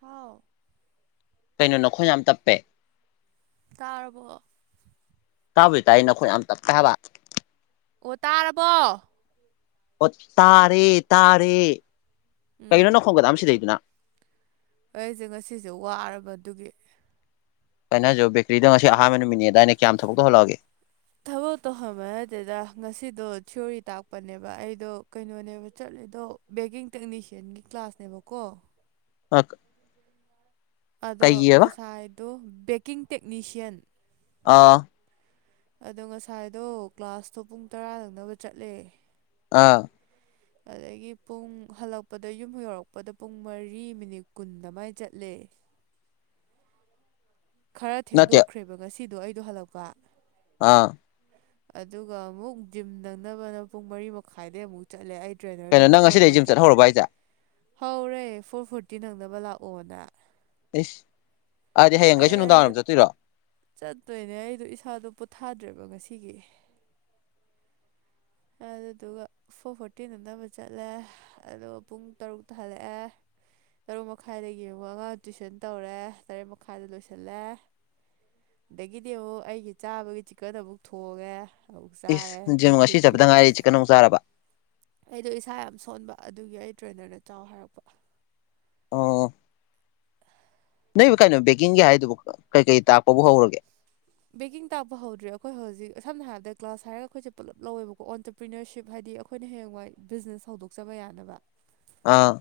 ꯍꯥꯎ ꯀꯩꯅꯣ ꯅꯈꯣꯏ ꯌꯥꯝ ꯇꯞꯄꯦ ꯇꯥꯔꯕ ꯇꯥꯕꯩ ꯇꯥꯏ ꯅꯈꯣꯏ ꯌꯥꯝ ꯇꯞꯄ ꯍꯥꯏꯕ ꯑꯣ ꯇꯥꯔꯕꯣ ꯑꯣ ꯇꯥꯔꯦ ꯇꯥꯔꯦ ꯀꯒꯤꯩꯅꯣ ꯎꯝ ꯅ ꯈꯣꯡꯒꯗꯝ ꯁꯤꯗꯩꯗꯨꯅ ꯑꯩꯁꯦ ꯉꯁꯤꯁꯦ ꯋꯥꯔꯕꯗꯨꯒꯤ ꯀꯥꯏꯩꯅ ꯍꯥꯏꯖꯨ ꯕꯦꯀꯔꯤꯗ ꯉꯁꯤ ꯑꯍꯥꯟꯕ ꯅꯨꯃꯤꯠꯅꯤꯗ ꯑꯩꯅ ꯀꯌꯥꯝ ꯊꯕꯛꯇ ꯇꯧꯍꯂꯛꯑꯒꯦ ꯄꯣ ꯇꯧꯍꯕ ꯑꯗꯨꯗ ꯉꯁꯤꯗꯣ ꯊꯤꯑꯣꯣꯔꯤ ꯇꯥꯛꯄꯅꯦꯕ ꯑꯩꯗꯣ ꯀꯩꯅꯣꯅꯦꯕ ꯆꯠꯂꯦꯗꯣ ꯕꯦꯀꯤꯡ ꯇꯦꯛꯅꯤꯁꯤꯌꯥꯟꯒꯤ ꯀ꯭ꯂꯥꯁꯅꯦꯕꯀꯣ ꯑꯣ ꯑꯗꯣ ꯉꯁꯥꯏꯗꯣ ꯕꯦꯛꯀꯤꯡ ꯇꯦꯛꯅꯤꯁꯤꯌꯥꯟ ꯑꯥ ꯑꯗꯣ ꯉꯁꯥꯏꯗꯣ ꯀ꯭ꯂꯥꯁꯇꯣ ꯄꯨꯡ ꯇꯔꯥ ꯅꯪꯅꯕ ꯆꯠꯂꯦ ꯑꯥ ꯑꯗꯒꯤ ꯄꯨꯡ ꯍꯜꯂꯛꯄꯗ ꯌꯨꯝ ꯌꯧꯔꯛꯄꯗ ꯄꯨꯡ ꯃꯔꯤ ꯃꯤꯅꯤꯠ ꯀꯨꯟꯗ ꯃꯥꯏ ꯆꯠꯂꯦ [inaudible] ꯈꯔ ꯅꯠꯇꯦ ꯊꯦꯡꯗꯣꯛꯈ꯭ꯔꯦꯕ ꯉꯁꯤꯗꯣ ꯑꯩꯗꯣ ꯍꯜꯂꯛꯄ ꯑꯥ ꯑꯗꯨꯒ ꯑꯃꯨꯛ ꯖꯤꯝ ꯅꯪꯅꯕꯅ ꯄꯨꯡ ꯃꯔꯤ ꯃꯈꯥꯏꯗꯩ ꯑꯃꯨꯛ ꯆꯠꯂꯦ ꯑꯩ ꯀꯩꯅꯣ ꯇ꯭ꯔꯦꯅꯔꯗꯨꯅ ꯅꯪ ꯐꯣꯔ ꯑꯁꯤꯗꯒꯤꯩ ꯖꯤꯝ ꯐꯣꯔꯇꯤ ꯆꯠꯍꯧꯔꯕ ꯍꯥꯏꯁꯦ ꯍꯧꯔꯦ ꯐꯣꯔ ꯐꯣꯔꯇꯤ ꯅꯪꯅꯕ ꯂꯥꯛꯑꯣꯅ ꯑꯦꯁ ꯑꯗꯨ ꯑꯩꯗꯣ ꯆꯠꯇꯣꯏꯅꯦ ꯑꯩꯗꯣ ꯏꯁꯥꯗꯣ ꯄꯣꯊꯥꯗ꯭ꯔꯦꯕ ꯉꯩꯁ ꯁꯤꯒꯤ [inaudible] ꯑꯗꯨꯗꯨꯒ ꯐꯣꯔ ꯐꯣꯔꯇꯤ ꯅꯝꯗꯕ ꯆꯠꯂꯦ ꯑꯗꯨꯒ ꯄꯨꯡ ꯇꯔꯨꯛꯇ ꯍꯜꯂꯛꯑꯦ ꯇꯔꯨꯛ ꯃꯈꯥꯏꯗ ꯌꯦꯡꯉꯨꯒ ꯑꯉꯥꯡ ꯇꯨꯏꯁꯟ ꯇꯧꯔꯦ ꯇꯔꯦꯠ ꯃꯈꯥꯏꯗ ꯂꯣꯏꯁꯤꯜꯂꯦ ꯑꯗꯒꯤꯗꯤ ꯑꯃꯨꯛ ꯑꯩꯒꯤ ꯆꯥꯕꯒꯤ ꯆꯤꯛꯀꯗ ꯑꯃꯨꯛ ꯊꯣꯡꯉꯦ ꯑꯃꯨꯛ ꯆꯥꯔꯦ ꯏꯁ ꯑꯗꯨꯒ ꯉꯁꯤ ꯍꯤꯞꯄꯤ ꯆꯠꯄꯗ ꯉꯥꯏꯔꯤꯁꯤꯦ ꯀꯩꯅꯣꯝ ꯆꯥꯔꯕ ꯑꯩꯗꯣ ꯏꯁꯥ ꯌꯥꯝ ꯁꯣꯟꯕ ꯑꯗꯨꯒꯤ ꯑꯩ ꯇ꯭ꯔꯦꯅꯔꯗ ꯆꯥꯎ ꯍꯥꯏꯔꯛꯄ ꯑ ꯅꯣꯏꯕ ꯀꯩꯅꯣ ꯕꯦꯀꯤꯡꯒꯤ ꯍꯥꯏꯗꯨꯕꯨ ꯀꯩ ꯀꯔꯤ ꯇꯥꯛꯄꯕꯨ ꯍꯧꯔꯒꯦ ꯕꯦꯀꯤꯡ ꯇꯥꯛꯄ ꯍꯧꯗ꯭ꯔꯦ ꯑꯩꯈꯣꯏ ꯍꯧꯖꯤꯛ ꯁꯝꯅ ꯍꯥꯏꯔꯕꯗ ꯀ꯭ꯂꯥꯁ ꯍꯥꯏꯔꯒ ꯑꯩꯈꯣꯏꯁꯦ ꯄꯨꯂꯞ ꯂꯧꯋꯦꯕꯀꯣ ꯑꯣꯟꯇꯔꯄ꯭ꯔꯤꯅꯔꯁꯤꯞ ꯍꯥꯏꯗꯤ ꯗꯤ ꯑꯩꯈꯣꯏꯅ ꯍꯌꯦꯡꯋꯥꯏ ꯕꯤꯖꯤꯅꯦꯁ ꯍꯧꯗꯣꯛꯆꯕ ꯌꯥꯅꯕ ꯑꯥ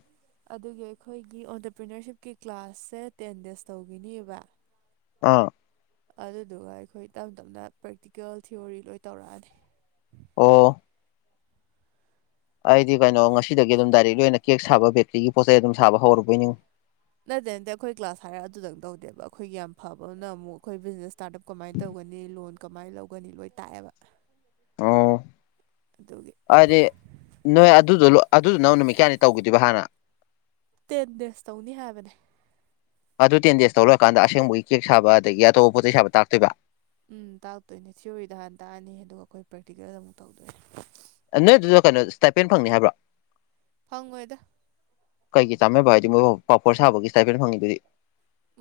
ꯑꯗꯨꯒꯤ ꯑꯩꯈꯣꯏꯒꯤ ꯑꯣꯟꯇꯔꯄ꯭ꯔꯤꯅꯔꯁꯤꯞꯀꯤ ꯀ꯭ꯂꯥꯁꯁꯦ ꯇꯦꯟ ꯗꯦꯖ ꯇꯧꯈꯤꯅꯦꯕ ꯑꯥ ꯑꯗꯨꯗꯨꯒ ꯑꯩꯈꯣꯏ ꯇꯞ ꯇꯞꯅ ꯄ꯭ꯔꯦꯛꯇꯤꯀꯦꯜ ꯊꯤꯑꯣꯣꯔꯤ ꯂꯣꯏ ꯇꯧꯔꯛꯑꯅꯤ ꯑꯣ ꯑꯩꯗꯤ ꯀꯩꯅꯣ ꯉꯁꯤꯗꯒꯤ ꯑꯗꯨꯝ ꯗꯥꯏꯔꯦꯛꯂꯤ ꯑꯣꯏꯅ ꯀꯦꯛ ꯁꯥꯕ ꯕꯦꯇ꯭ꯔꯤꯒꯤ ꯄꯣꯠ ꯆꯩꯩ ꯑꯗꯨꯝ ꯁꯥꯕ ꯍꯧꯔꯨꯕꯣꯏꯅꯤ ꯅꯠꯇꯦ ꯅꯠꯇꯦ ꯑꯩꯈꯣꯏ ꯀ꯭ꯂꯥꯁ ꯍꯥꯏꯔꯒ ꯑꯗꯨꯗꯪ ꯇꯧꯗꯦꯕ ꯑꯩꯈꯣꯏꯒꯤ ꯌꯥꯝ ꯐꯕ ꯑꯃꯨꯛ ꯑꯩꯈꯣꯏ ꯕꯤꯖꯤꯅꯦꯁ ꯏꯁꯇꯥꯔꯠ ꯑꯞ ꯀꯃꯥꯏꯅ ꯇꯧꯒꯦ ꯇꯒꯅꯤ ꯂꯣꯟ ꯀꯃꯥꯏꯅ ꯂꯧꯒꯅꯤ ꯂꯣꯏ ꯇꯥꯛꯑꯦꯕ ꯑꯣ ꯑꯗꯨꯒꯤ ꯑꯗꯨꯗꯤ ꯅꯣꯏ ꯑꯗꯨꯗ ꯂ ꯑꯗꯨꯗꯨꯅꯪ ꯅꯨꯃꯤꯠ ꯀꯌꯥꯅꯤ ꯇꯧꯈꯤꯗꯣꯏꯕ ꯍꯥꯟꯅ ꯇꯦꯟ ꯗꯦꯁ ꯇꯧꯅꯤ ꯍꯥꯏꯕꯅꯦ ꯑꯗꯨ ꯇꯦꯟ ꯗꯦꯖ ꯇ ꯂꯔꯑꯀꯥꯟꯗ ꯑꯁꯦꯡꯕꯒꯤ ꯀꯦꯛ ꯁꯥꯕ ꯑꯗꯒꯤ ꯑꯇꯣꯞꯄ ꯄꯣꯠ ꯆꯩ ꯁꯥꯕ ꯇꯥꯛꯇꯣꯏꯕ ꯎꯝ ꯇꯥꯛꯇꯣꯏꯅꯦ ꯊꯤꯑꯣꯣꯔꯤꯗ ꯍꯥꯟꯅ ꯇꯥꯛꯑꯅꯤ ꯑꯗꯨꯒ ꯑꯩꯈꯣꯏ ꯄ꯭ꯔꯦꯛꯇꯤꯀꯦꯜꯗ ꯑꯃꯨꯛ ꯇꯧꯗꯣꯏꯅꯤ ꯅꯣꯏ ꯑꯗꯨꯗ ꯀꯩꯅꯣ ꯁꯇꯥꯏꯄꯦꯟ ꯐꯪꯅꯤ ꯍꯥꯏꯕ꯭ꯔꯥ ꯐꯪꯉꯣꯏꯗ ꯀꯩꯒꯤ ꯆꯥꯃꯦꯕ ꯍꯥꯏꯗꯤ ꯃꯣꯏ ꯄꯥꯄꯣꯔ ꯁꯥꯕꯒꯤ ꯁꯇꯥꯏꯐꯦ ꯐꯪꯉꯤꯗꯨꯗꯤ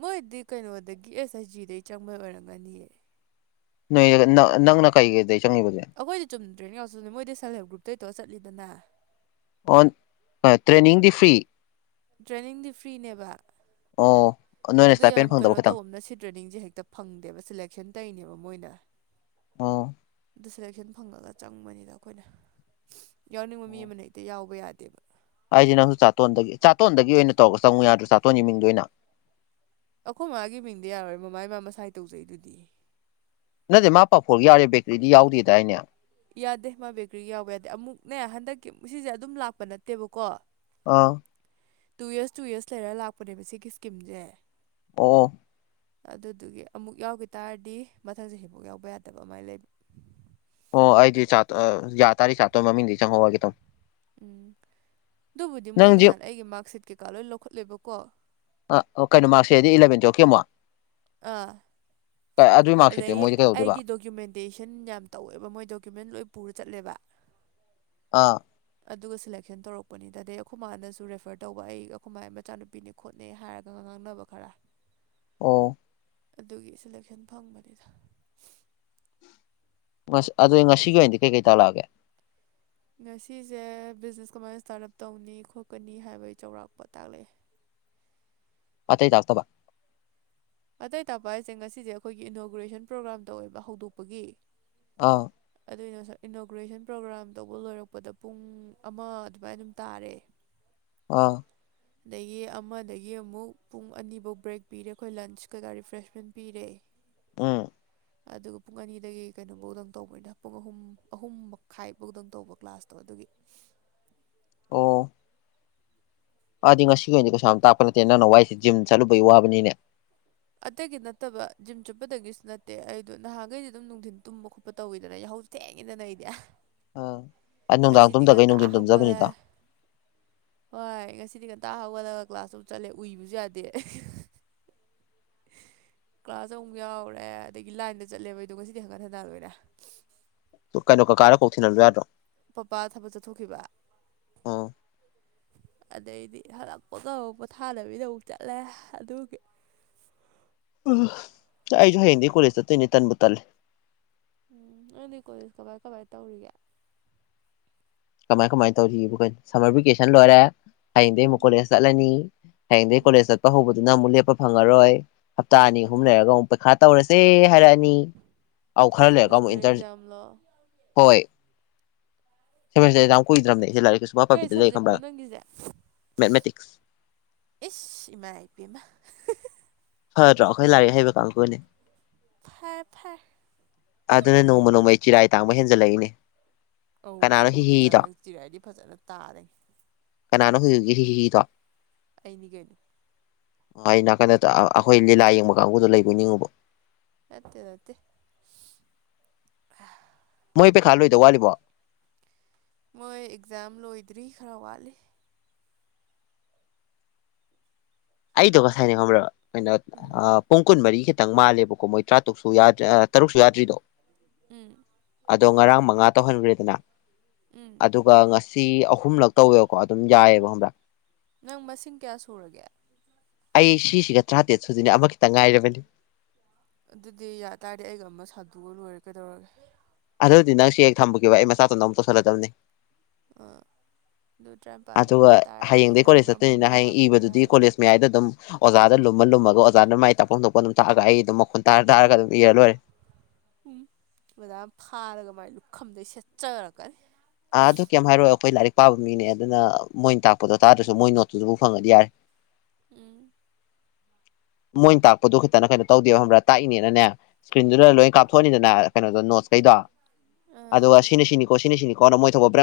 ꯃꯣꯏꯗꯤ ꯀꯩꯅꯣꯗꯒꯤ ꯑꯦꯁ ꯍꯩꯁ ꯖꯤꯗꯒꯤꯩ ꯆꯪꯕ ꯑꯣꯏꯔꯝꯒꯅꯤꯑ ꯅ ꯅ ꯅꯪꯅ ꯀꯩꯒꯦ ꯇ ꯑꯩꯈꯣꯏꯗꯤ ꯆꯨꯝꯅꯗ꯭ꯔꯦꯅ ꯌꯥꯎꯁꯕꯅꯤ ꯃꯣꯏꯗꯤ ꯁꯦꯜꯞ ꯍꯦꯜꯞ ꯒ꯭ꯔꯨꯞꯇꯩ ꯇꯧꯔꯒ ꯆꯠꯂꯤꯗꯅ ꯑꯣꯟ ꯇ꯭ꯔꯦꯅꯤꯡꯗꯤ ꯐ꯭ꯔꯤ ꯇ꯭ꯔꯦꯅꯤꯡꯗꯤ ꯐ꯭ꯔꯤꯅꯦꯕ ꯑꯣ ꯅꯣꯏꯅ ꯑꯗꯨ ꯏꯁꯇꯥꯏꯄꯦꯟ ꯌꯥꯝ ꯐꯪꯗꯕ ꯀꯩꯅꯣ ꯈꯤꯇꯪ ꯇꯧꯕꯅ ꯁꯤ ꯇ꯭ꯔꯦꯅꯤꯡꯁꯦ ꯍꯦꯛꯇ ꯐꯪꯗꯦꯕ ꯁꯤꯦꯂꯦꯛꯁꯟ ꯇꯧꯅꯦꯕ ꯣꯏꯅ ꯑꯣ ꯑꯗꯨ ꯁꯦꯂꯦꯛꯁꯟ ꯐꯪꯉꯒ ꯆꯪꯕꯅꯤꯗ ꯑꯩꯈꯣꯏꯅ ꯌꯥꯎꯅꯤꯡꯕ ꯃꯤ ꯑꯃꯅ ꯍꯦꯛꯇ ꯌꯥꯎꯕ ꯌꯥꯗꯦꯕ ꯑꯩꯁꯤꯦ ꯅꯪꯁꯨ ꯆꯥꯇꯣꯟꯗꯒꯤ ꯆꯥꯇꯣꯟꯗꯒꯤ ꯑꯣꯏꯅ ꯇꯧꯔꯒ ꯆꯪꯉꯨ ꯌꯥꯗ꯭ꯔꯣ ꯆꯥꯇꯣꯟꯒꯤ ꯃꯤꯡꯗ ꯑꯣꯏꯅ ꯑꯩꯈꯣꯏ ꯃꯥꯒꯤ ꯃꯤꯡꯗꯤ ꯌꯥꯔꯣꯏ ꯃꯃꯥꯃꯥ ꯃꯁꯥꯏ ꯇꯧꯖꯩꯗꯨꯗꯤ ꯅꯠꯇꯦ ꯃꯥ ꯄꯥꯐꯣꯔ ꯌꯥꯎꯔꯦ ꯕꯦꯀ꯭ꯔꯤꯗꯤ ꯌꯥꯎꯗꯦꯗꯥꯏꯅꯦ ꯌꯥꯗꯦ ꯃꯥ ꯕꯦꯀꯔꯤ ꯌꯥꯎꯕ ꯌꯥꯗꯦ ꯑꯃꯨꯛꯅꯦ ꯍꯟꯗꯛꯀꯤ ꯁꯤꯁꯦ ꯑꯗꯨꯝ ꯂꯥꯛꯄ ꯅꯠꯇꯦꯕꯀꯣ ꯑꯥ ꯇꯨ ꯌꯔꯁ ꯇꯨ ꯌꯔꯁ ꯂꯩꯔ ꯂꯥꯛꯄꯅꯦꯕ ꯁꯤꯒꯤ ꯏꯁꯀꯤꯝꯁꯦ ꯑꯣ ꯑꯗꯨꯗꯨꯒꯤ ꯑꯃꯨꯛ ꯌꯥꯎꯈꯤ ꯇꯥꯔꯗꯤ ꯃꯊꯪꯁꯦ ꯍꯐꯣꯛ ꯌꯥꯎꯕ ꯌꯥꯗꯕ ꯑꯗꯨꯥꯏ ꯂꯩꯕ ꯑꯣ ꯑꯩꯗꯤ ꯆ ꯌꯥ ꯇꯔꯗꯤ ꯆꯥꯇꯣꯏ ꯃꯃꯤꯡꯗꯤ ꯆꯪꯍꯧꯑꯒꯦ ꯇꯪ ꯎꯝ ꯑꯗꯨꯕꯨꯗꯤ ꯃꯣꯏ ꯅꯪꯁꯦ ꯅꯍꯥꯟ ꯑꯩꯒꯤ ꯃꯥꯔꯛꯁꯤꯠ ꯀꯩꯀꯥ ꯂꯣꯏ ꯂꯧꯈꯠꯂꯦꯕꯀꯣ ꯑ ꯀꯩꯅꯣ ꯃꯥꯔꯛꯁꯤꯗꯤ ꯏꯂꯚꯦꯟ ꯇꯨꯌꯦꯜꯞꯀꯤ ꯑꯃꯨꯛ ꯑꯥ ꯑꯗꯨꯒꯤ ꯃꯥꯔꯛꯁꯤꯠꯇꯨ ꯑꯗꯗꯒꯤ ꯃꯣꯏꯗꯤ ꯀꯩꯗꯧꯗꯣꯏꯕ ꯑꯩꯒꯤ ꯗꯣꯀꯨꯃꯦꯟꯇꯦꯁꯟ ꯌꯥꯝ ꯇꯧꯋꯦꯕ ꯃꯣꯏ ꯗꯣꯀꯨꯃꯦꯟ ꯂꯣꯏ ꯄꯨꯔ ꯆꯠꯂꯦꯕ ꯑꯥ ꯑꯗꯨꯒ ꯁꯦꯂꯦꯛꯁꯟ ꯇꯧꯔꯛꯄꯅꯤꯗꯗꯩ ꯑꯩꯈꯣꯏ ꯃꯥꯅꯁꯨ ꯔꯦꯐꯔ ꯇꯧꯕ ꯑꯩꯈꯣꯏ ꯃꯥ ꯃꯆꯥꯅꯨꯄꯤꯅꯦ ꯈꯣꯠꯅꯦ ꯍꯥꯏꯔꯒ ꯉꯥꯡꯅꯕ ꯈꯔ ꯑꯣ ꯑꯗꯨꯒꯤ ꯁꯦꯂꯦꯛꯁꯟ ꯐꯪꯕꯅꯤꯗ ꯑꯗꯨꯗꯤ ꯉꯁꯤꯒꯤ ꯑꯣꯏꯅꯗꯤ ꯀꯩꯀꯩ ꯇꯧ ꯂꯛꯑꯒꯦ ꯉꯁꯤꯁꯦ ꯕꯤꯖꯤꯅꯦꯁ ꯀꯃꯥꯏꯅ ꯏꯁꯇꯥꯔꯠ ꯑꯞ ꯇꯧꯅꯤ ꯈꯣꯠꯀꯅꯤ ꯍꯥꯏꯕꯒꯤ ꯆꯥꯎꯔꯥꯛꯄ ꯇꯥꯛꯂꯛꯑꯦ [unintelligible] ꯑꯇꯩ ꯇꯥꯛꯇꯕ ꯑꯇꯩ ꯇꯥꯄ ꯍꯥꯏꯁꯦ ꯉꯁꯤꯁꯦ ꯑꯩꯈꯣꯏꯒꯤ ꯏꯅꯣꯒ꯭ꯔꯦꯁꯟ ꯄ꯭ꯔꯣꯒ꯭ꯔꯥꯝꯗ ꯑꯣꯏꯕ ꯍꯧꯗꯣꯛꯄꯒꯤ ꯑꯥ ꯑꯗꯨꯏꯅ ꯃꯁꯛ ꯏꯅꯣꯒ꯭ꯔꯦꯁꯟ ꯄ꯭ꯔꯣꯒ꯭ꯔꯥꯝ ꯇꯧꯕ ꯂꯣꯏꯔꯛꯄꯗ ꯄꯨꯡ ꯑꯃ ꯑꯗꯨꯃꯥꯏ ꯑꯗꯨꯝ ꯇꯥꯔꯦ ꯑꯥ ꯑꯗꯒꯤ ꯑꯃꯗꯒꯤ ꯑꯃꯨꯛ ꯄꯨꯡ ꯑꯅꯤꯐꯧ ꯕ꯭ꯔꯦꯛ ꯄꯤꯔꯦ ꯑꯩꯈꯣꯏ ꯂꯟꯁ ꯀꯩꯀꯥ ꯔꯤꯐ꯭ꯔꯦꯁꯃꯦꯟ ꯄꯤꯔꯦ ꯎꯝ ꯑꯗꯨꯒ ꯄꯨꯡ ꯑꯅꯤꯗꯒꯤ ꯀꯩꯅꯣꯝꯐꯧꯗꯪ ꯇꯧꯕꯅꯤꯅ ꯄꯨꯡ ꯑꯍꯨꯝ ꯑꯍꯨꯝ ꯃꯈꯥꯏꯐꯧꯗꯪ ꯇꯧꯕ ꯀ꯭ꯂꯥꯁꯇꯣ ꯑꯗꯨ ꯑꯩꯒꯤ [unintelligible] ꯑꯗꯤ ꯉꯁꯤꯒꯤ ꯑꯣꯏꯅꯗꯤ ꯀꯩꯁꯥ ꯌꯥꯝ ꯇꯥꯛꯞꯄ ꯅꯠꯇꯦ ꯅꯪ ꯋꯥꯏꯁꯦ ꯖꯤꯝ ꯆꯠꯂꯨꯕꯩ ꯋꯥꯕꯅꯤꯅꯦ ꯑꯇꯩꯒꯤ ꯅꯠꯇꯕ ꯖꯤꯝ ꯆꯨꯞꯄꯗꯒꯤꯁꯨ ꯅꯠꯇꯦ ꯑꯩꯗꯣ ꯅꯍꯥꯟꯈꯩꯗꯤ ꯑꯗꯨꯝ ꯅꯨꯡꯊꯤꯟ ꯇꯨꯝꯕ ꯈꯣꯠꯄ ꯇꯧꯋꯤꯗꯅ ꯌꯥ ꯦꯡꯉꯅꯣꯏꯗꯌꯥ ꯑꯥ ꯑꯩ ꯅꯨꯡꯗꯥꯡ ꯇꯨꯝꯊꯈꯩ ꯅꯨꯡꯊꯤꯟ ꯍꯧꯒꯠꯂꯦ ꯇꯨꯝꯖꯕꯅꯤꯗ ꯁꯤꯗꯤ ꯉꯟꯇ ꯍꯧꯒꯠꯂꯒ ꯀ꯭ꯂꯥꯁꯇꯨ ꯆꯠꯂꯦ ꯎꯏꯕꯁꯨ ꯌꯥꯗꯦ [unintelligible] ꯀ꯭ꯂꯥꯁ ꯑꯃꯨꯛ ꯌꯥꯎꯔꯦ ꯑꯗꯒꯤ ꯂꯥꯏꯟꯗ ꯆꯠꯂꯦꯕꯗꯣ ꯉꯁꯤꯗꯤ ꯍꯟꯒꯠ ꯍꯟꯊꯜꯂꯣꯏꯔꯦ ꯇ ꯀꯩꯅꯣ ꯀꯥꯔ ꯀꯧ ꯊꯅꯔ ꯌꯥꯗ꯭ꯔꯣ ꯄꯄꯥ ꯊꯕꯛ ꯆꯠꯊꯣꯛꯈꯤꯕ ꯎꯝ ꯑꯗꯩꯗꯤ ꯍꯗꯛ ꯄꯣꯠꯇ ꯄꯣꯊꯥꯗꯕꯤꯗ ꯑꯃꯨꯛ ꯆꯠꯂꯦ ꯑꯗꯨꯒꯤ ꯑꯩꯁꯨ ꯍ ꯍꯗꯤ ꯀꯁꯗ ꯇꯅꯦ ꯇꯟꯕꯨ ꯇꯂꯦ ꯎꯝ ꯅꯪꯗꯤ ꯀꯣꯂꯦꯖ ꯀꯃꯥꯏ ꯀꯃꯏ ꯇꯧꯔꯤꯒꯦ ꯀꯃꯥꯏ ꯀꯃꯥꯏ ꯇꯧꯔꯤ ꯁꯝꯃꯔ ꯚꯦꯀꯦꯁꯟ ꯂꯣꯏꯔꯦ ꯍꯌꯦꯡꯗꯒꯤꯩ ꯑꯃꯨꯛ ꯎꯝ ꯀꯣꯂꯦꯖ ꯆꯠꯂꯅꯤ ꯍꯌꯦꯡꯗꯒꯤꯩ ꯎꯝ ꯀꯣꯂꯦꯖ ꯆꯠꯄ ꯍꯧꯕꯗꯨꯅ ꯑꯃꯨꯛ ꯂꯦꯞꯄ ꯐꯪꯉꯔꯣꯏ ꯍꯞꯇꯥ ꯑꯅꯤ ꯎꯝ ꯑꯍꯨꯝ ꯂꯩꯔꯒ ꯑꯃꯨꯛ ꯄꯩꯈꯥ ꯇꯧꯔꯁꯦ ꯍꯥꯏꯔꯛꯑꯅꯤ ꯑꯥꯎ ꯈꯔ ꯂꯩꯔꯀ ꯑꯃꯨꯛ ꯁꯦꯃꯤꯁꯇꯔ ꯏꯇꯔ ꯑꯦꯛꯖꯥꯝꯂꯣ ꯍꯣꯏ ꯌꯥꯝ ꯀꯣꯏ ꯏꯔꯝ ꯀꯩ ꯁꯕꯖꯦꯛꯅꯣ ꯅꯪꯒꯤꯁꯦ ꯃꯦꯠꯃꯦꯇꯤꯛꯁ ꯏꯁ ꯏꯃꯥ ꯏ ꯄꯃ ꯐꯗ꯭ꯔꯣ ꯑꯩꯈꯣꯏ ꯂꯥꯏꯔꯤꯛ ꯍꯩꯕ ꯀꯥꯡꯅꯦ ꯊꯦ ꯊꯦ ꯑꯗꯨꯅ ꯅꯣꯡꯃ ꯅꯣꯡꯃꯩ ꯆꯤꯔꯥꯏ ꯇꯥꯡꯕ ꯍꯦꯟꯖꯜꯂꯛꯏꯅꯦ ꯑꯧ ꯀꯅꯥꯅꯣ ꯑꯁꯦꯡꯕ ꯃꯆꯥ ꯍꯤꯍꯤꯗꯣ ꯅꯪ ꯆꯤꯔꯥꯏꯗꯤ ꯐꯖꯅ ꯇꯥꯗꯉ ꯀꯅꯥꯅꯣ ꯍꯧꯖꯤꯛ ꯍ ꯍꯗꯣ ꯑꯩꯅꯤ ꯀꯩꯅꯣ ꯅꯥꯀꯟꯗ ꯑꯩꯈꯣꯏ ꯂꯤꯂꯥ ꯌꯦꯡꯕ ꯀꯥꯡꯕꯨꯗꯣ ꯂꯩꯕꯤꯅꯤꯡꯉꯨꯕ ꯑꯠꯇꯦ ꯅꯠꯇꯦ ꯃꯣꯏ ꯄꯩꯈꯥ ꯂꯣꯏꯗꯧ ꯋꯥꯠꯂꯤꯕꯣ ꯃꯣꯏ ꯑꯦꯛꯖꯥꯝ ꯂ ꯏꯗꯔꯤ꯭ꯔꯋꯥꯂꯤꯦ ꯑꯩꯗꯣ ꯀꯁꯥꯏꯅꯤ ꯈ꯭ꯔꯣ ꯀꯩꯅꯣ ꯎꯝ ꯄꯨꯡ ꯀꯨꯟ ꯃꯔꯤꯈꯤ ꯈꯤꯇꯪ ꯃꯥꯜꯂꯦꯕꯀꯣ ꯃꯣꯏ ꯇꯔꯥꯇꯔꯨꯛꯁꯨ ꯌꯥꯗ ꯇꯔꯨꯛꯁꯨ ꯌꯥꯗ꯭ꯔꯤꯗꯣ ꯎꯝ ꯑꯗꯣ ꯉꯔꯥꯡ ꯃꯉꯥ ꯇꯧꯍꯟꯈ꯭ꯔꯦꯗꯅ ꯎꯝ ꯑꯗꯨꯒ ꯉ ꯁꯤ ꯑꯍꯨꯝꯂꯛ ꯇꯧꯋꯦꯕꯀꯣ ꯑꯗꯨꯝ ꯌꯥꯏꯑꯕ ꯑꯃ꯭ꯔꯛ ꯅꯪ ꯃꯁꯤꯡ ꯀꯌꯥ ꯁꯨꯔꯒꯦ ꯑꯩ ꯁꯤꯁꯤꯒ ꯇꯔꯥꯇꯔꯦꯠ ꯁꯨꯖꯤꯅꯤ ꯑꯃꯈꯈꯤꯛꯇ ꯉꯥꯏꯔꯕꯅꯤ ꯑꯗꯨꯗꯤ ꯌꯥ ꯇꯔꯗꯤ ꯑꯩꯒ ꯑꯃ ꯁꯥꯟꯗꯣꯛꯑꯒ ꯂꯣꯏꯔꯦ ꯀꯩꯗꯧꯔꯒꯦ ꯑꯗꯨꯗꯤ ꯅꯪ ꯁꯤ ꯍꯦꯛ ꯊꯝꯕꯈꯤꯕ ꯑꯩ ꯃꯆꯥꯇꯣ ꯅ ꯑꯃꯨꯛ ꯇꯧꯁꯤꯜꯂꯗꯕꯅꯤ ꯑ ꯑꯗꯨ ꯇꯔꯥꯅꯤꯄꯥꯟ ꯁꯨ ꯑꯗꯨꯒ ꯑꯣꯏ ꯇꯥꯔꯗꯤ ꯍꯌꯦꯡꯗꯒꯤꯩ ꯀꯣꯂꯦꯖ ꯅꯪꯗꯣ ꯆꯠꯇꯣꯏꯅꯤꯅ ꯑꯃꯗꯨꯒꯤ ꯍꯌꯦꯡ ꯍꯥꯞꯄꯣ ꯏꯕꯗꯨꯗꯤ ꯍꯥꯏꯔꯒꯦ ꯀꯣꯂꯦꯖ ꯃꯌꯥꯏꯗ ꯑꯗꯨꯝ ꯑꯣꯖꯥꯗ ꯂꯨꯝꯃ ꯂꯨꯝꯃꯒꯣ ꯑꯣꯖꯥꯅ ꯃꯥꯏ ꯇꯥꯛꯐꯝ ꯊꯣꯛꯄ ꯑꯗꯨꯝ ꯇꯥꯛꯑꯒ ꯑꯩ ꯑꯗꯨꯝ ꯃꯈꯨꯟ ꯇꯥꯔ ꯇꯥꯔꯒ ꯑꯗꯨꯝ ꯏꯔ ꯂꯔꯦ ꯎꯝ ꯃꯗꯥꯥ ꯐꯥꯔꯒ ꯃꯥꯏ ꯂꯨꯛ ꯈꯝꯗꯩ ꯁꯦꯠꯆꯔꯛꯀꯅꯤ ꯑꯥ ꯑꯗꯨ ꯀꯩꯝ ꯍꯥꯏꯔꯛꯑꯣ ꯑꯩꯈꯣꯏ ꯂꯥꯏꯔꯤꯛ ꯄꯥꯕ ꯃꯤꯅꯦ ꯑꯗꯨꯅ ꯃꯣꯏꯅ ꯇꯥꯛꯄꯗꯣ ꯇꯥꯗ꯭ꯔꯁꯨ ꯃꯣꯏ ꯅꯣꯠꯇꯨꯗꯕꯨꯥꯎ ꯐꯪꯉꯗꯤ ꯌꯥꯔꯦ ꯎꯝ ꯃꯣꯏꯅ ꯇꯥꯛꯄꯗꯨꯣ ꯈꯤꯇꯅ ꯀꯩꯅꯣ ꯇꯧꯗꯦꯕ ꯈꯕ꯭ꯔꯥ ꯇꯥꯛꯏꯅꯦꯅꯅꯦ ꯏꯁꯀ꯭ꯔꯤꯟꯗꯨꯗ ꯂꯣꯏꯅ ꯀꯥꯞꯊꯣꯛꯑꯅꯤꯗꯅ ꯀꯩꯅꯣꯗꯣ ꯅꯣꯠ ꯀꯩꯗ ꯑꯥ ꯑꯗꯨꯒ ꯁꯤꯅ ꯁꯤꯅꯤꯀꯣ ꯁꯤꯅ ꯁꯤꯅꯤꯀꯣ ꯅ ꯃꯣꯏ ꯊꯧꯕꯄ꯭ꯔ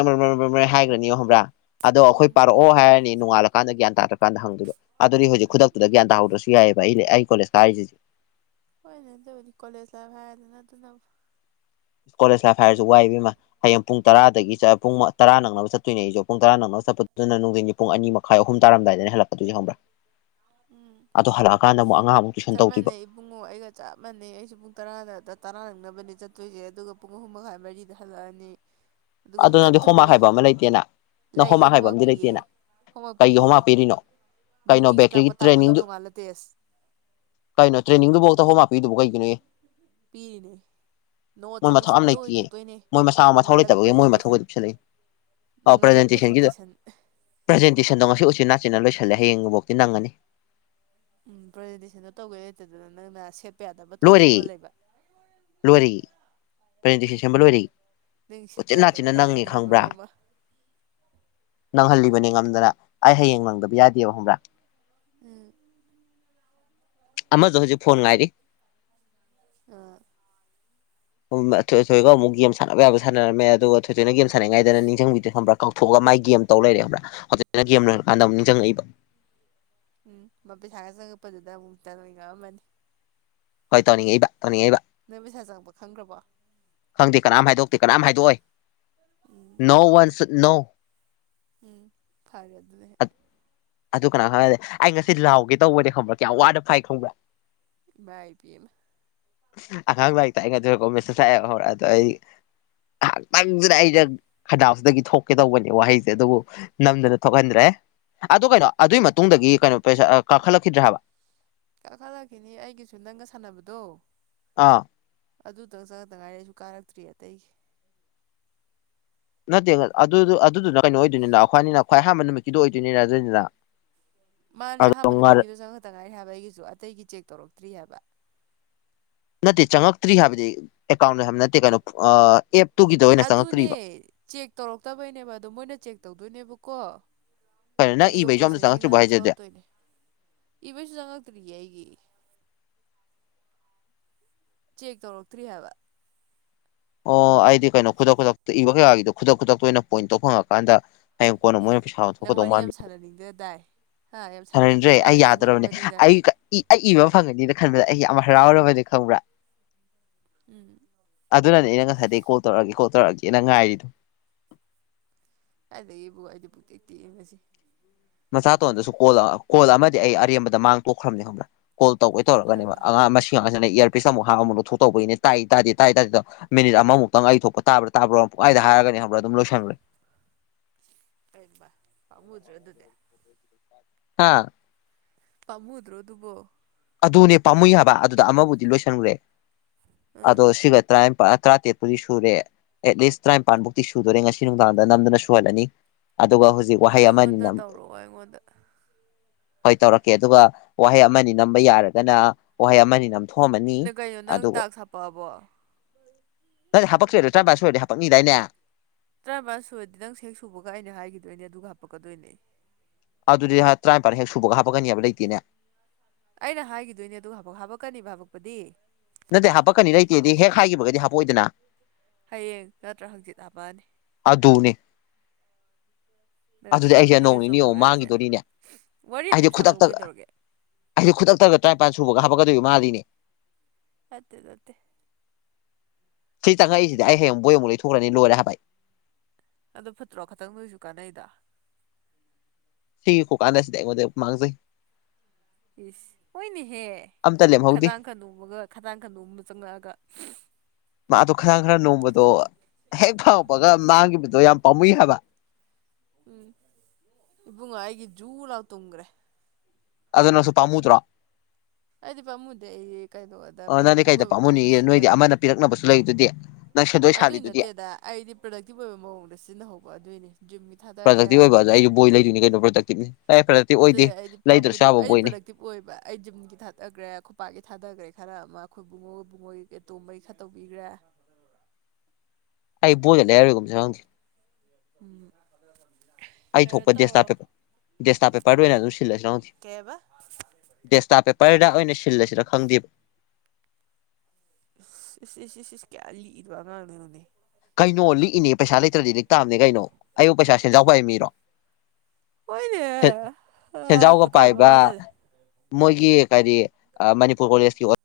ꯍꯥꯏꯈ꯭ꯔꯅꯤꯣ ꯍꯕ꯭ꯔꯥ ꯑꯗꯣ ꯑꯩꯈꯣꯏ ꯎꯝ ꯄꯔꯛꯑꯣ ꯍꯥꯏꯔꯅꯤ ꯣꯡꯉꯥꯂꯀꯗ ꯒ꯭ꯌꯥꯟ ꯇꯥꯗ꯭ꯔꯀꯥꯟꯗ ꯍꯪꯗꯨꯕ ꯑꯗꯨ ꯍꯧꯖꯤꯛ ꯈꯨꯗꯛꯇꯨꯗ ꯒ꯭ꯌꯥ ꯇꯍꯧꯗ꯭ꯔꯁꯨ ꯌꯥꯏꯑꯕ ꯑꯩꯅꯦ ꯑꯩ ꯀꯣꯂꯦꯖ ꯀꯥꯔꯤꯁꯤꯁꯦ ꯍꯣꯏꯅꯦ ꯇꯧꯅꯤ ꯀꯣꯂꯦꯖ ꯂꯥꯏ ꯍꯥꯏꯗꯅ ꯑꯗꯨꯅ ꯀꯣꯂꯦꯖ ꯂꯥꯏꯐ ꯍꯥꯏꯔꯁꯨ ꯋꯥꯏꯕꯃ ꯍꯌꯦꯡ ꯄꯨꯡ ꯇꯔꯥꯗꯒꯤ ꯇꯔꯥ ꯅꯛꯅꯕ ꯆꯠꯇꯣꯏꯅꯦ ꯑꯩꯁꯨ ꯄꯨꯡ ꯇꯔꯥ ꯅꯅꯕ ꯆꯠꯄꯗꯨꯅ ꯅꯨꯡꯊꯤꯟꯒꯤ ꯄꯨꯡ ꯑꯅꯤ ꯃꯈꯥꯏ ꯑꯍꯨꯝ ꯇꯥꯔꯝꯗꯥꯏꯗꯅ ꯍꯦꯜꯂꯛꯄꯗꯨꯁꯨ ꯍꯪꯕ꯭ꯔꯥ ꯎꯝ ꯇꯨꯏꯁꯟ ꯆꯞ ꯇꯧꯗꯣꯏꯕ ꯃꯥꯟꯅꯩ ꯏꯕꯨꯡꯉꯣ ꯑꯩꯒ ꯆꯞ ꯃꯥꯟꯅꯩ ꯑꯩꯁꯨꯦ ꯄꯨꯡ ꯇꯔꯥꯗ ꯇꯔꯥ ꯅꯛꯅꯕꯅꯦ ꯆꯠꯇꯣꯏꯁꯦ ꯑꯗꯨꯒ ꯄꯨꯡ ꯑꯍꯨꯝ ꯃꯈꯥꯏ ꯃꯔꯤꯗ ꯍꯜꯂꯛꯑꯅꯤ ꯑꯗꯨꯒ ꯑꯗꯨ ꯑꯃꯨꯛ ꯅꯪꯗꯤ ꯍꯣꯃꯥ ꯆꯠꯇꯣꯔꯤꯕꯅꯤ ꯈꯥꯏꯕ ꯑꯃ ꯂꯩꯇꯦꯅ ꯅꯪ ꯍꯣꯃꯥ ꯂꯩꯌꯦ ꯈꯥꯏꯕ ꯍꯣꯝꯋꯥꯛ ꯑꯝ ꯄꯤꯌꯦ ꯂꯩꯇꯦꯅ ꯀꯩ ꯑꯍꯣꯨꯝ ꯍꯥ ꯄꯦꯔꯤꯅꯣ ꯅꯨꯗꯤ ꯀ ꯑꯩꯒꯤ ꯇ꯭ꯔꯦꯅꯤꯡꯗꯨ ꯀꯩꯅꯣ ꯇ꯭ꯔꯦꯅꯤꯡꯗꯨꯐꯧ ꯇꯐꯝ ꯍꯥꯄꯤꯗꯨꯕꯨ ꯀꯩꯒꯤꯅꯣ ꯄꯤꯔꯤꯅꯦ ꯃꯣꯏ ꯅꯣꯠꯁ ꯑꯃꯨꯛ ꯁꯦꯝꯗꯣꯛꯑꯣꯏ ꯊꯣꯛꯇꯣꯏꯅꯦ ꯅꯣꯡꯉꯥꯜꯂꯒ ꯃꯣꯏꯊꯧ ꯄ꯭ꯔꯖꯦꯟꯇꯦꯁꯟ ꯄ꯭ꯔ ꯅꯣꯡꯉꯥꯜꯂ ꯄ꯭ꯔꯖꯦꯟꯇꯦꯁꯟ ꯄ꯭ꯔ ꯁ ꯎ ꯎꯆ ꯅꯥꯆꯤꯅꯥ ꯂꯣꯏꯁꯤꯜꯂꯦ ꯍꯌꯦꯡꯐꯧꯤ ꯅꯪꯉꯅꯤ ꯎꯝ ꯄ꯭ꯔꯖꯦꯟꯇꯦꯁꯟꯗꯣ ꯇꯧꯗ ꯂꯩꯇꯦꯗꯅ ꯅꯪꯅ ꯁꯦꯠꯄ ꯌꯥꯗꯕ ꯇꯧꯔꯦ ꯂꯣꯂꯕ ꯂꯔꯤ ꯄꯖꯦꯟꯇꯦꯛꯁꯟ ꯁꯦꯝꯕ ꯂꯣꯏꯔꯤ ꯅꯪ ꯁꯦꯠꯄ ꯎꯆꯆꯤ ꯌꯥꯗꯕ ꯅꯥꯆꯤꯟꯅ ꯇꯧꯋꯦ ꯅꯪꯉꯦ ꯑꯗꯨꯅ ꯈꯪꯕ꯭ꯔꯥ ꯃꯔꯣꯜ ꯑꯃ ꯅꯪꯍꯜꯂꯤꯕꯅꯤ ꯉꯝꯗꯅ ꯑꯩ ꯍꯌꯦꯡ ꯅꯪꯗꯕ ꯌꯥꯗꯦꯕ ꯍꯕ꯭ꯔꯥ ꯎꯝ ꯑꯃꯁꯗ ꯍꯧꯖꯤꯛ ꯐꯣꯟ ꯉꯥꯏꯔꯤ ꯑ [inaudible] ꯑꯊꯣꯏ ꯑꯊꯣꯏ ꯑꯃꯨꯛ ꯒꯦꯝꯥꯟꯅꯕ ꯌꯥꯕꯥꯟꯅꯝꯃꯦ ꯑꯗꯨꯒ ꯑꯩꯣꯏꯅ ꯒꯦꯝ ꯁꯥꯟꯅꯉꯥꯏꯅ ꯅꯤꯡꯁꯤꯡꯕꯤꯗ ꯈꯕ꯭ꯔꯥ ꯀꯥꯎꯊꯣꯛꯑꯒꯥꯏ ꯒꯦꯝ ꯇꯧ ꯂꯩꯔꯦꯕ꯭ꯔꯥ ꯍꯧꯖꯤꯛꯅ ꯒꯦꯝ ꯎꯝ ꯂꯣꯏꯔꯀꯥꯟꯗ ꯑꯃꯛ ꯅꯤꯡꯁꯤꯡꯉꯛꯏꯕ ꯎꯝ ꯃꯄꯤ ꯊꯒꯠ ꯁꯪꯉꯛꯄꯗꯨꯗ ꯑꯃꯨꯛꯇꯣꯏ ꯉꯑꯝꯃꯅꯤ ꯍꯣꯏ ꯇꯕ ꯅꯪ ꯄꯩꯁꯥ ꯆꯪꯕ ꯈꯪꯗ꯭ꯔꯕꯣ ꯈꯪꯗꯦ ꯀꯅꯥꯝ ꯍꯥꯏꯗꯣꯛꯇꯦ ꯀꯅꯥꯝ ꯍꯥꯏꯗꯣꯛꯑꯣꯏ ꯎꯝ ꯅꯣ ꯋꯥꯟꯁ ꯅꯣ ꯎꯝ ꯐꯔꯦ ꯑꯗꯨꯗꯤꯦꯛ ꯑꯗꯨ ꯀꯅꯥ ꯈꯪꯗꯤ ꯑꯩ ꯉꯁꯤ ꯂꯥꯎꯒꯦ ꯇꯧꯕꯅꯦ ꯈꯪꯕ꯭ꯔꯥ ꯀꯌꯥꯝ ꯋꯥꯅ ꯐꯥꯏ ꯈꯪꯕ꯭ꯔꯥ ꯏ ꯄꯅ ꯑꯉꯥꯡ ꯂꯥꯏꯔꯤꯛꯛꯇꯥꯏꯅꯗꯔ ꯀꯣꯃꯦꯁꯇ ꯆꯥꯏꯑꯦꯕ ꯍꯧꯔꯛꯑꯗꯣ ꯑꯩ ꯉꯍꯥꯛꯇꯪꯁꯤꯅ ꯑꯩꯩꯅ ꯈꯟꯗꯥꯞꯁꯤꯗꯒꯤ ꯊꯣꯛꯀꯦ ꯇꯧꯕꯅꯦ ꯋꯥꯍꯩꯁꯦ ꯑꯗꯨꯕꯨ ꯅꯝꯗꯅ ꯊꯣꯛꯍꯟꯗ꯭ꯔꯦ ꯑꯗꯨ ꯀꯩꯅꯣ ꯑꯗꯨꯏ ꯃꯇꯨꯡꯗꯒꯤ ꯀꯩꯅꯣ ꯄꯩꯁꯥ ꯀꯥꯈꯠꯂꯛꯈꯤꯗ꯭ꯔꯦ ꯍꯥꯏꯕ ꯀꯥꯈꯜꯂꯛꯈꯤꯅꯤ ꯑꯩꯒꯤꯁꯨ ꯅꯪꯒ ꯁꯥꯟꯅꯕꯗꯣ ꯑꯥ ꯑꯗꯨꯗꯪ ꯆꯗꯉꯥꯏꯔ ꯑꯩꯁꯨ ꯀꯥꯔꯛꯇ꯭ꯔꯤ ꯑꯇꯩꯒꯤ ꯅꯠꯇꯦ ꯑꯗꯨ ꯑꯗꯨꯗꯨꯅ ꯀꯩꯅꯣ ꯑꯣꯏꯗꯣꯏꯅꯤꯗ ꯑꯩꯈꯣꯏꯅꯤꯅ ꯈ꯭ꯋꯥꯏ ꯑꯍꯥꯟꯕ ꯅꯨꯃꯤꯠꯀꯤꯗꯨꯣ ꯑꯣꯏꯗꯣꯏꯅꯤ ꯔꯥꯖꯣꯏꯅꯤꯗ ꯃꯥꯅꯦ ꯑꯍꯥꯟꯕ ꯅꯨꯃꯤꯠꯀꯤꯗꯣ ꯆꯪꯉꯛꯇ ꯉꯥꯏ ꯍꯥꯏꯕ ꯑꯩꯒꯤꯁꯨ ꯑꯇꯩꯒꯤ ꯆꯦꯛ ꯇꯧꯔꯛꯇ꯭ꯔꯤ ꯍꯥꯏꯕ ꯅꯠꯇꯦ ꯆꯪꯉꯛꯇ꯭ꯔꯤ ꯍꯥꯏꯕꯗꯤ ꯑꯦꯀꯥꯎꯟꯗ ꯍꯥꯏꯕ ꯅꯠꯇꯦ ꯀꯩꯅꯣ ꯑꯦꯞ ꯑꯗꯨꯅꯦ ꯆꯦꯛ ꯇꯧꯔꯛꯇꯕꯩꯅꯦꯕ ꯑꯗꯣ ꯃꯣꯏꯅ ꯆꯦꯛ ꯇꯧꯗꯣꯏꯅꯦꯕꯀꯣ ꯀꯔ ꯅꯪ ꯑꯗꯨꯒ ꯏꯕ ꯏ ꯌꯣꯝꯗ ꯆꯪꯉꯛꯇ꯭ꯕ ꯍꯥꯏꯖꯗꯦ ꯏꯕꯁꯨ ꯆꯉꯛꯛꯇꯔꯤꯏꯒꯤ ꯆꯦꯛ ꯇꯧꯔꯛꯇ꯭ꯔꯤ ꯍꯥꯏꯕ ꯑꯣ ꯑꯩꯗꯤ ꯀꯩꯅꯣ ꯈꯨꯗꯛ ꯈꯨꯗꯛꯇ ꯏꯕ ꯀꯌꯥꯒꯤꯗꯣ ꯈꯨꯗꯛ ꯈꯨꯗꯛꯇ ꯑꯣꯏꯅ ꯄꯣꯏꯟ ꯇꯧ ꯐꯪꯉꯀꯥꯟꯗ ꯍꯌꯦꯡ ꯀꯣꯟꯅ ꯃꯣꯏꯅ ꯄꯩꯁꯥ ꯅꯪ ꯋꯥꯔꯤ ꯌꯥꯝ ꯁꯥꯟꯅꯅꯤꯡꯗ ꯗꯥꯏ ꯍꯥ ꯌꯥꯝ ꯁꯔꯟꯗ꯭ꯔꯦ ꯁꯥꯟꯅꯅꯤꯡꯗ ꯑꯩ ꯗꯥꯏ ꯌꯥꯗ꯭ꯔꯕꯅꯦ ꯆꯪꯉꯛꯑꯕꯅꯤꯅ ꯑꯩ ꯑꯩ ꯏꯕ ꯐꯪꯒꯅꯤꯅ ꯈꯟꯕꯗ ꯑꯩ ꯌꯥꯝ ꯍꯔꯥꯎꯔꯕꯗꯤ ꯈꯪꯕ꯭ꯔꯥ ꯎꯝ ꯑꯗꯨꯅꯅꯦ ꯑꯩꯅ ꯉꯁꯥꯏꯗꯒꯤ ꯀꯣꯜ ꯇꯧꯔꯛꯑꯒꯦ ꯀꯣꯜ ꯇꯧꯔꯛꯑꯒꯦꯅ ꯉꯥꯏꯔꯤꯗꯣ ꯑꯗꯩꯌꯦꯕꯨ ꯍꯥꯏꯗꯤ ꯄꯨꯠꯇꯇꯁꯤ ꯃꯆꯥꯇꯣꯟꯗꯁꯨ ꯀꯣꯜ ꯀꯣꯜ ꯑꯃꯗꯤ ꯑꯩ ꯑꯔꯦꯝꯕꯗ ꯃꯥꯡ ꯇꯣꯛꯈ꯭ꯔꯕꯅꯤ ꯈꯅ ꯀꯣꯜ ꯇꯧꯕꯒꯩ ꯇꯧꯔꯒꯅꯦ ꯍꯩꯃꯥ ꯑꯉꯥꯡ ꯃꯁꯤꯡ ꯏꯌꯥꯔ ꯄꯁ ꯑꯃꯨꯛ ꯍ ꯑꯃꯨꯛ ꯂꯧ ꯊꯣꯛꯇꯧꯕꯒꯤꯅꯤ ꯇꯥꯏ ꯇꯥꯗꯦ ꯇꯥꯏ ꯇꯥꯗꯣ ꯃꯤꯅꯤꯠ ꯑꯃꯃꯨꯛꯇꯪ ꯑꯩ ꯊꯣꯛꯄ ꯇꯥ꯭ꯔꯥ ꯇꯥꯕ꯭ꯔꯥ ꯍꯔꯒꯅꯤ ꯍꯥ꯭ꯔ ꯇꯝ ꯂ ꯁ ꯂꯩ ꯀꯝꯕ ꯐꯃꯨꯗ꯭ꯔꯣ ꯑꯗꯨꯗ ꯑꯥ ꯄꯝꯃꯨꯗ꯭ꯔꯣ ꯑꯗꯨꯕꯣ ꯑꯗꯨꯅꯦ ꯄꯥꯝꯃꯨꯏ ꯍꯥꯏꯕ ꯑꯗꯨꯗ ꯑꯃꯕꯨꯗꯤ ꯂꯣꯏꯁꯟꯈ꯭ꯔꯦ ꯑꯥ ꯑꯗꯣ ꯁꯤꯒ ꯇꯔꯥ ꯇꯔꯥꯇꯔꯦꯠꯄꯨꯗꯤ ꯁꯨꯔꯦ ꯑꯦꯠꯂꯤꯁ ꯇꯔꯥꯅꯤꯄꯥꯟ ꯐꯥꯎꯛꯇꯤ ꯁꯨꯗꯣꯔꯦ ꯉꯁꯤ ꯅꯨꯡꯗꯥꯡꯗ ꯅꯝꯗꯅ ꯁꯨꯍꯜꯂꯅꯤ ꯑꯗ ꯀ ꯍꯧꯖꯤ ꯑꯩꯉꯣꯟꯗ ꯇꯧꯔꯛꯑꯣ ꯑꯩꯉꯣꯟꯗ ꯍꯣꯏ ꯇꯧꯔꯛꯀꯦ ꯑꯗꯨꯒ ꯋꯥꯍꯩ ꯑꯃꯅꯤ ꯅꯝꯕ ꯌꯥꯔꯒꯅ ꯋꯥꯍꯩ ꯑꯃꯅꯤ ꯅꯝ ꯅꯪ ꯀꯩꯅꯣ ꯅꯪ ꯇꯥꯛ ꯁꯥꯄꯛꯑꯕꯣ ꯅꯪ ꯍꯥꯄꯛꯛꯇꯣꯏꯣ ꯆꯥꯕ ꯁꯣꯏꯔꯗꯤ ꯍꯥꯄꯛꯅꯤꯗꯥꯏꯅꯦ ꯇꯔꯥ ꯁꯨꯔꯗꯤ ꯅꯪ ꯁꯦꯛ ꯁꯨꯕꯒ ꯑꯩꯅ ꯍꯥꯏꯈꯤꯗꯣꯏꯅꯦ ꯑꯗꯨꯒ ꯍꯥꯄꯛꯀꯗꯣꯏꯅꯦ ꯑꯗꯨꯗꯤ ꯇꯔꯥꯅꯤꯄꯥꯟ ꯍꯦꯛ ꯁꯨꯕꯒ ꯍꯥꯞꯄꯛꯀꯅꯤ ꯍꯥꯏꯕ ꯂꯩꯇꯦꯅꯦ ꯑꯩꯅ ꯍꯥꯏꯈꯤꯗꯣꯏꯅꯦ ꯑꯗꯨ ꯍꯥꯕꯛ ꯍꯥꯄꯛꯀꯅꯤꯕ ꯍꯥꯕꯛꯄꯗꯤ ꯅꯠꯇꯦ ꯍꯥꯄꯛꯀꯅꯤ ꯂꯩꯇꯦꯗꯤ ꯍꯦꯛ ꯍꯥꯏꯈꯤꯕꯒꯗꯤ ꯍꯥꯄꯑꯣꯏꯗꯅ ꯍꯌꯦꯡ ꯅꯠꯇ꯭ꯔꯥ ꯍꯪꯆꯤꯠ ꯍꯥꯄꯛꯑꯅꯤ ꯑꯗꯅꯦ ꯅꯪ ꯐꯤꯗꯤꯡ ꯐꯤꯗꯤꯡꯒ ꯆꯣꯡꯉꯨꯔꯦ ꯍꯥꯏꯁꯦ ꯃꯥꯡꯈꯤꯗꯣꯔꯤꯅꯦ ꯋꯥꯔꯤ ꯑꯗꯨꯝ ꯁꯥꯟꯅꯕ ꯀꯩꯗꯧꯔꯒꯦ ꯑꯩꯁ ꯈꯨꯗꯛꯇꯒ ꯇꯔꯥꯅꯤꯄꯥꯟ ꯁꯨꯕꯒ ꯍꯥꯞꯄꯛꯀꯗꯣꯏꯔꯤꯕ ꯃꯥꯜꯂꯤꯅꯦ ꯑꯠꯇꯦ ꯑꯗꯨꯠꯇꯦ ꯊꯩꯇꯥꯡꯉ ꯑꯩꯁꯤꯗꯤ ꯑꯥꯏ ꯍ ꯕꯌꯦꯝ ꯃꯡꯂꯩ ꯊꯧꯈꯅꯤ ꯂꯣꯏꯅ ꯍꯕꯥꯏ ꯑꯗꯣ ꯐꯠꯇ꯭ꯔꯣ ꯈꯛꯇꯪ ꯅꯣꯏꯁꯨ ꯀꯥꯟꯅꯩꯗ ꯁꯤ ꯀꯣ ꯀꯥꯟꯗꯁꯤꯗ ꯃ ꯃꯥꯥꯡꯒꯖꯩ ꯏꯁ ꯍꯣꯏꯅꯦꯍꯦ ꯑꯝꯇ ꯂꯦꯝꯍꯧꯗꯦ ꯈꯗꯥꯡ ꯈꯗꯣꯝꯃꯒ ꯈꯗꯥꯡ ꯈꯔ ꯅꯣꯕ ꯆꯪꯉꯛꯑꯒ ꯃꯥꯗꯣ ꯈꯔꯥꯡ ꯈꯔ ꯅꯣꯡꯃꯗꯣ ꯍꯦꯛ ꯐꯥꯎꯉꯛꯄꯒ ꯃꯥꯡꯈꯤꯕꯗꯣ ꯌꯥꯝ ꯄꯥꯝꯃꯨꯏ ꯍꯥꯏꯕ ꯎꯝ ꯏꯕ ꯉꯥꯏꯒꯤ ꯖꯨꯂꯥꯎ ꯇꯨꯡꯉ꯭ꯔꯦ ꯑꯗꯨꯅꯁꯨꯄꯥꯥꯝꯃꯨꯗ꯭ꯔꯥ ꯑꯩꯗꯤ ꯄꯥꯝꯃꯨꯗꯤ ꯑꯩ ꯀꯩꯅꯣꯗ ꯑ ꯅꯪꯗꯤ ꯄ꯭ꯔꯗꯛꯇꯤꯞ ꯀꯩꯗ ꯑꯣꯏꯕ ꯃꯑꯣꯡꯗ ꯄꯥꯝꯃꯨꯅꯤꯒꯦ ꯅꯣꯏꯗꯤ ꯁꯤꯖꯤꯟꯅꯕꯅꯤꯅ ꯑꯃꯅ ꯄꯤꯔꯛꯅꯕꯁꯨ ꯂꯩꯗꯨꯗꯤ ꯅꯪ ꯁꯦꯟꯗꯣꯏ ꯑꯗꯨꯏ ꯁꯥꯜꯂꯤꯗꯨꯗꯤ ꯅꯠꯇꯦꯗ ꯑꯩꯗꯤ ꯄ꯭ꯔꯗꯛꯇꯤꯕ ꯑꯣꯏꯕ ꯃꯑꯣꯡꯗ ꯁꯤꯖꯤꯟꯅꯍꯧꯕ ꯑꯗꯨꯏꯅꯦ ꯄ꯭ꯔꯗꯛꯇꯤꯕ ꯑꯣꯏꯕ ꯑꯗ ꯑꯩꯁꯨ ꯕꯣꯏ ꯂꯩꯗꯣꯏꯅꯤ ꯀꯩꯅꯣ ꯄ꯭ꯔꯗꯛꯇꯤꯞꯅꯤ ꯑꯦ ꯄ꯭ꯔꯗꯛꯇꯤꯞ ꯑꯣꯏꯗꯦ ꯑꯗꯨꯗ ꯑꯩꯗꯤ ꯂꯩꯗ꯭ꯔꯁꯨ ꯄꯥꯝꯕꯨꯗꯦꯕ ꯌꯥꯕ ꯑꯩꯗꯤ ꯕꯣꯏꯅꯤ ꯄ꯭ꯔꯗꯛꯇꯤꯞ ꯑꯣꯏꯕ ꯑꯩ ꯖꯤꯝꯒꯤ ꯊꯥꯗꯈ꯭ꯔꯦ ꯈꯨꯄꯥꯛꯀꯤ ꯊꯥꯗꯈ꯭ꯔꯦ ꯈꯔ ꯑꯃ ꯑꯩꯈꯣꯏ ꯨꯡꯉꯣꯏ ꯨꯡꯉꯣꯏ ꯑꯇꯣꯝꯕꯩ ꯈꯔ ꯇꯧꯕꯤꯈ꯭ꯔꯦ ꯑꯩ ꯣꯗ ꯂꯩ ꯍꯥꯏꯔꯣꯏꯒꯨꯝꯁꯦ ꯍꯪꯁꯦ ꯎꯝ ꯑꯩ ꯀꯩꯅꯣ ꯊꯣꯛꯄ ꯗꯦꯁꯇꯥ ꯇꯧꯔꯣ ꯄꯦꯄꯔ ꯗꯦꯁꯇꯥ ꯄꯦꯄꯔꯗ ꯑꯣꯏꯅ ꯑꯗꯨꯝ ꯁꯤꯜꯂꯁꯤ ꯀꯩꯕ ꯗꯦꯁꯇꯥ ꯄꯦꯄꯔꯗ ꯑꯩꯅ ꯁꯤꯜꯂꯁꯤꯔ ꯈꯪꯗꯦꯕ ꯁꯤꯁꯤꯁ ꯀꯌꯥ ꯂꯤ ꯋꯥꯒꯅꯤꯅꯦ ꯀꯩꯅꯣ ꯂꯤꯛꯏꯅꯦ ꯄꯩꯁꯥ ꯂꯩꯇ꯭ꯔꯗꯤ ꯂꯤꯛ ꯇꯥꯑꯕꯅꯦ ꯀꯩꯅꯣ ꯑꯌꯨꯛ ꯄꯩꯁꯥ ꯁꯦꯟꯖꯥꯎꯕꯕ ꯃꯤꯔꯣ ꯑꯣꯏꯣꯏꯅꯦ ꯑ ꯁꯦꯟꯖꯥꯎꯒ ꯍꯀꯥꯎ ꯄꯥꯏꯕ ꯑꯋꯥ ꯆꯂꯦ ꯃꯣꯏꯒꯤ ꯀꯔꯤ ꯃꯅꯤꯄꯨꯔ ꯀꯣꯂꯦꯖꯀꯤ